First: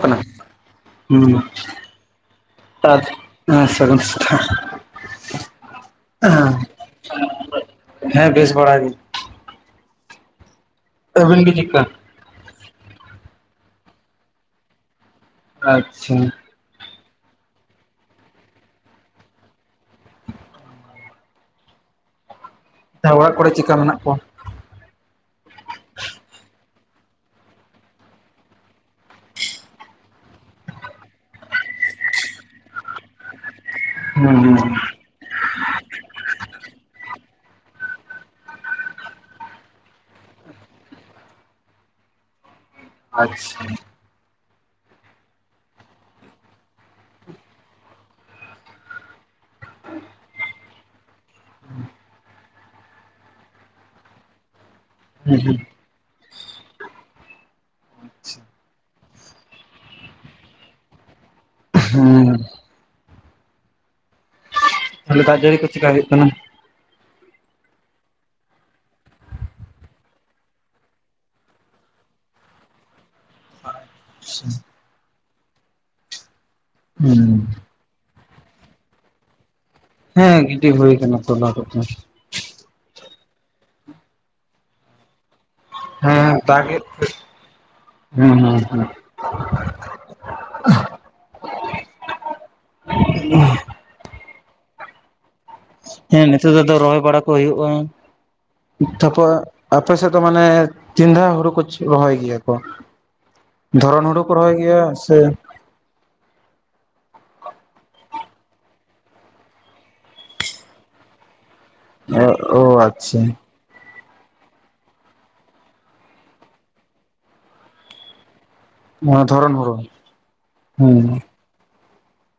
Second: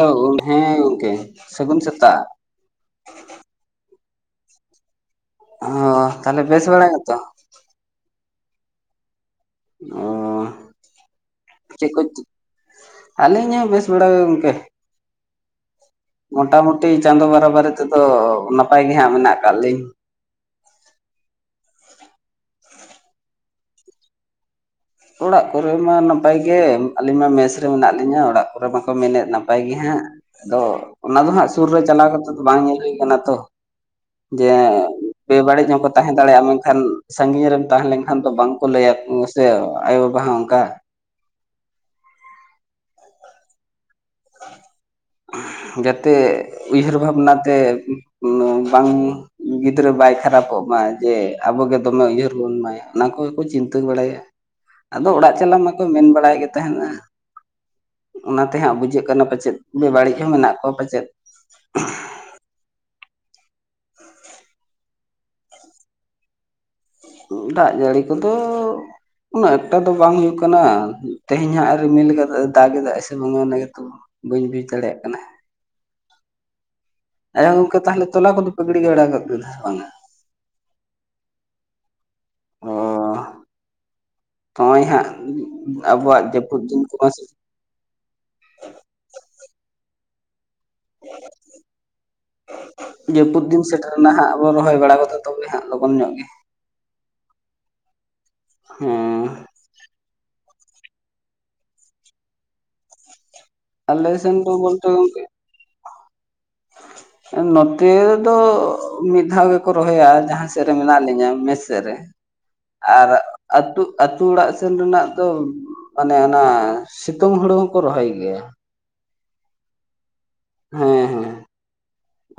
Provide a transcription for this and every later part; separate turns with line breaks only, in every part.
ᱠᱟᱱᱟ
ᱦᱮᱸ ᱜᱚᱝᱠᱮ
ᱦᱩᱸ
ᱥᱟᱹᱜᱩᱱ ᱥᱮᱛᱟᱜ᱾
ᱦᱮᱸ ᱥᱟᱹᱜᱤᱱ ᱥᱮᱛᱟᱜ᱾
ᱦᱚᱸ ᱛᱟᱦᱞᱮ ᱵᱮᱥ ᱵᱟᱲᱟ ᱜᱮᱛᱚ?
ᱦᱮᱸ ᱵᱮᱥ ᱵᱟᱲᱟ ᱜᱮ᱾
ᱚ
ᱟᱹᱵᱤᱱ ᱜᱮ ᱪᱮᱫᱠᱟ
ᱪᱮᱜ ᱠᱚ ᱪᱤ ᱟᱹᱞᱤᱧ ᱦᱚᱸ ᱵᱮᱥ ᱵᱟᱲᱟ ᱜᱮ ᱜᱚᱝᱠᱮ᱾
ᱟᱪᱪᱷᱟ
ᱢᱚᱴᱟ ᱢᱩᱴᱤ ᱪᱟᱸᱫᱚ ᱵᱟᱨᱟ ᱵᱟᱨᱤ ᱛᱮᱫᱚ ᱱᱟᱯᱟᱭ ᱜᱮ ᱦᱟᱸᱜ ᱢᱮᱱᱟᱜ ᱠᱟᱫ ᱞᱤᱧ᱾
ᱚᱲᱟᱜ ᱠᱚᱨᱮ ᱪᱮᱜᱠᱟ ᱢᱮᱱᱟᱜ ᱠᱚᱣᱟ?
ᱚᱲᱟᱜ ᱠᱚᱨᱮ ᱢᱟ ᱱᱟᱯᱟᱭ ᱜᱮ ᱟᱹᱞᱤᱧ ᱢᱟ ᱢᱮᱥ ᱨᱮ ᱢᱮᱱᱟᱜ ᱞᱤᱧᱟᱹ ᱚᱲᱟᱜ ᱠᱚᱨᱮ ᱢᱟᱠᱚ ᱢᱮᱱᱮᱫ ᱱᱟᱯᱟᱭ ᱜᱮ ᱦᱟᱸᱜ᱾ ᱟᱫᱚ ᱚᱱᱟ ᱫᱚ ᱦᱟᱸᱜ ᱥᱩᱨ ᱨᱮ ᱪᱟᱞᱟᱣ ᱠᱟᱛᱮᱫ ᱫᱚ ᱵᱟᱝ ᱧᱮᱞ ᱦᱩᱭ ᱠᱟᱱᱟ ᱛᱚ, ᱡᱮ
ᱦᱩᱸ ᱦᱩᱸ
ᱵᱮ ᱵᱟᱹᱲᱤᱡ ᱦᱚᱸ ᱠᱚ ᱛᱟᱦᱮᱸ ᱫᱟᱲᱮᱭᱟᱜ-ᱟ ᱢᱮᱱᱠᱷᱟᱱ ᱥᱟᱺᱜᱤᱧ ᱨᱮᱢ ᱛᱟᱦᱮᱸ ᱞᱮᱝᱠᱷᱟᱱ ᱛᱚ ᱵᱟᱝᱠᱚ ᱞᱟᱹᱭᱟ ᱥᱮ᱾ ᱟᱭᱳ ᱵᱟᱵᱟ ᱦᱚᱸ ᱚᱝᱠᱟ᱾
ᱟᱪᱪᱷᱟ
[inaudible] ᱡᱟᱛᱮ ᱩᱭᱦᱟᱹᱨ ᱵᱷᱟᱵᱽᱱᱟ ᱛᱮ ᱵᱟᱝ ᱜᱤᱫᱽᱨᱟᱹ ᱵᱟᱭ ᱠᱷᱟᱨᱟᱯᱚᱜ ᱢᱟ ᱡᱮ ᱟᱵᱚᱜᱮ ᱫᱚᱢᱮ ᱩᱭᱦᱟᱹᱨ ᱵᱚᱱ ᱢᱟᱭᱟ ᱚᱱᱟ ᱠᱚᱜᱮ ᱠᱚ ᱪᱤᱱᱛᱟᱹ ᱵᱟᱲᱟᱭᱟ᱾ ᱟᱫᱚ ᱚᱲᱟᱜ
ᱦᱩᱸ
ᱪᱟᱞᱟᱜ ᱢᱟ ᱠᱚ ᱢᱮᱱ ᱵᱟᱲᱟᱭᱮᱜ ᱜᱮ ᱛᱮᱦᱮᱱ ᱟ ᱚᱱᱟᱛᱮ ᱦᱟᱸᱜ ᱵᱩᱡᱷᱟᱹᱜ ᱠᱟᱱᱟ ᱯᱟᱪᱮᱫ ᱵᱮ ᱵᱟᱹᱲᱤᱡ ᱦᱚᱸ ᱢᱮᱱᱟᱜ ᱠᱚᱣᱟ ᱯᱟᱪᱮᱫ
ᱦᱩᱸ
[inaudible]
ᱛᱟᱦᱞᱮ ᱫᱟᱜ ᱡᱟᱹᱲᱤ ᱠᱚ ᱪᱤᱠᱟ ᱦᱩᱭᱩᱜ ᱠᱟᱱᱟ?
ᱫᱟᱜ ᱡᱟᱹᱲᱤ ᱠᱚᱫᱚ ᱩᱱᱟᱹᱜ ᱮᱠᱴᱟ ᱫᱚ ᱵᱟᱝ ᱦᱩᱭᱩᱜ ᱠᱟᱱᱟ ᱛᱮᱦᱮᱧ ᱦᱟᱸᱜ ᱨᱤᱢᱤᱞ ᱠᱟᱫᱟ ᱫᱟᱜ ᱮᱫᱟᱭ ᱥᱮ ᱵᱟᱝ ᱚᱱᱟ ᱜᱮ ᱛᱚ᱾ ᱵᱟᱹᱧ ᱵᱩᱡ ᱫᱟᱲᱮᱭᱟᱜ ᱠᱟᱱᱟ
ᱦᱩᱸ
ᱟᱫᱚ ᱜᱚᱝᱠᱮ ᱛᱟᱦᱞᱮ ᱛᱚᱞᱟ ᱠᱚᱫᱚᱱ ᱯᱮ ᱜᱤᱲᱤ ᱵᱟᱲᱟ ᱜᱚᱜ ᱠᱮᱫᱟ ᱥᱮ ᱵᱟᱝᱟ?
ᱦᱮᱸ ᱜᱤᱰᱤ ᱦᱩᱭ ᱠᱟᱱᱟ ᱛᱚᱞᱟ ᱠᱚᱛᱚ᱾
ᱚ ᱱᱚᱜ-ᱚᱭ ᱦᱟᱸᱜ ᱟᱵᱚᱣᱟᱜ ᱡᱟᱹᱯᱩᱫ ᱫᱤᱱ ᱠᱚᱢᱟ
ᱦᱮᱸ ᱦᱮᱸ ᱦᱮᱸ
ᱡᱟᱹᱯᱩᱫ ᱫᱤᱱ ᱥᱮᱴᱮᱨ ᱨᱮᱱᱟᱜ ᱦᱟᱸᱜ ᱟᱵᱚ ᱨᱚᱦᱚᱭ ᱵᱟᱲᱟ ᱠᱟᱛᱮ ᱛᱚᱵᱮ ᱦᱟᱸᱜ ᱞᱚᱜᱚᱱ ᱧᱚᱜ ᱜᱮ᱾
[unintelligible] ᱫᱚ ᱨᱚᱦᱚᱭ ᱵᱟᱲᱟ ᱠᱚ ᱦᱩᱭᱩᱜᱼᱟ
ᱦᱮᱸ
[unintelligible] ᱟᱯᱮ ᱥᱮᱫ ᱫᱚ ᱢᱟᱱᱮ ᱛᱤᱱ ᱫᱷᱟᱣ ᱦᱩᱲᱩ ᱠᱚ ᱨᱚᱦᱚᱭ ᱜᱮᱭᱟ ᱠᱚ? ᱫᱷᱚᱨᱚᱱ
ᱟᱞᱮ
ᱦᱩᱲᱩ ᱠᱚ
ᱥᱮᱱ ᱫᱚ
ᱨᱚᱦᱚᱭ ᱜᱮᱭᱟ
ᱵᱚᱞᱛᱮ
ᱥᱮ
ᱜᱚᱝᱠᱮ [unintelligible] ᱱᱚᱛᱮ ᱫᱚ ᱢᱤᱫ ᱫᱷᱟᱣ ᱜᱮᱠᱚ ᱨᱚᱦᱚᱭᱟ ᱡᱟᱦᱟᱸ ᱥᱮᱫ ᱨᱮ ᱢᱮᱱᱟᱜ ᱞᱤᱧᱟ, ᱢᱮ ᱥᱮᱫᱨᱮ
ᱚ
ᱟᱨ
ᱟᱪᱪᱷᱟ
ᱟᱹᱛᱩ ᱟᱹᱛᱩ ᱚᱲᱟᱜ ᱥᱮᱱ ᱨᱮᱱᱟᱜ ᱫᱚ ᱢᱟᱱᱮ ᱚᱱᱟ ᱥᱤᱛᱩᱝ ᱦᱩᱲᱩ ᱦᱚᱠᱚ ᱨᱚᱦᱚᱭ ᱜᱮᱭᱟ ᱾
ᱱᱚᱣᱟ ᱫᱷᱚᱨᱚᱱ ᱦᱳᱲᱳ ᱾
ᱦᱮᱸ ᱦᱮᱸ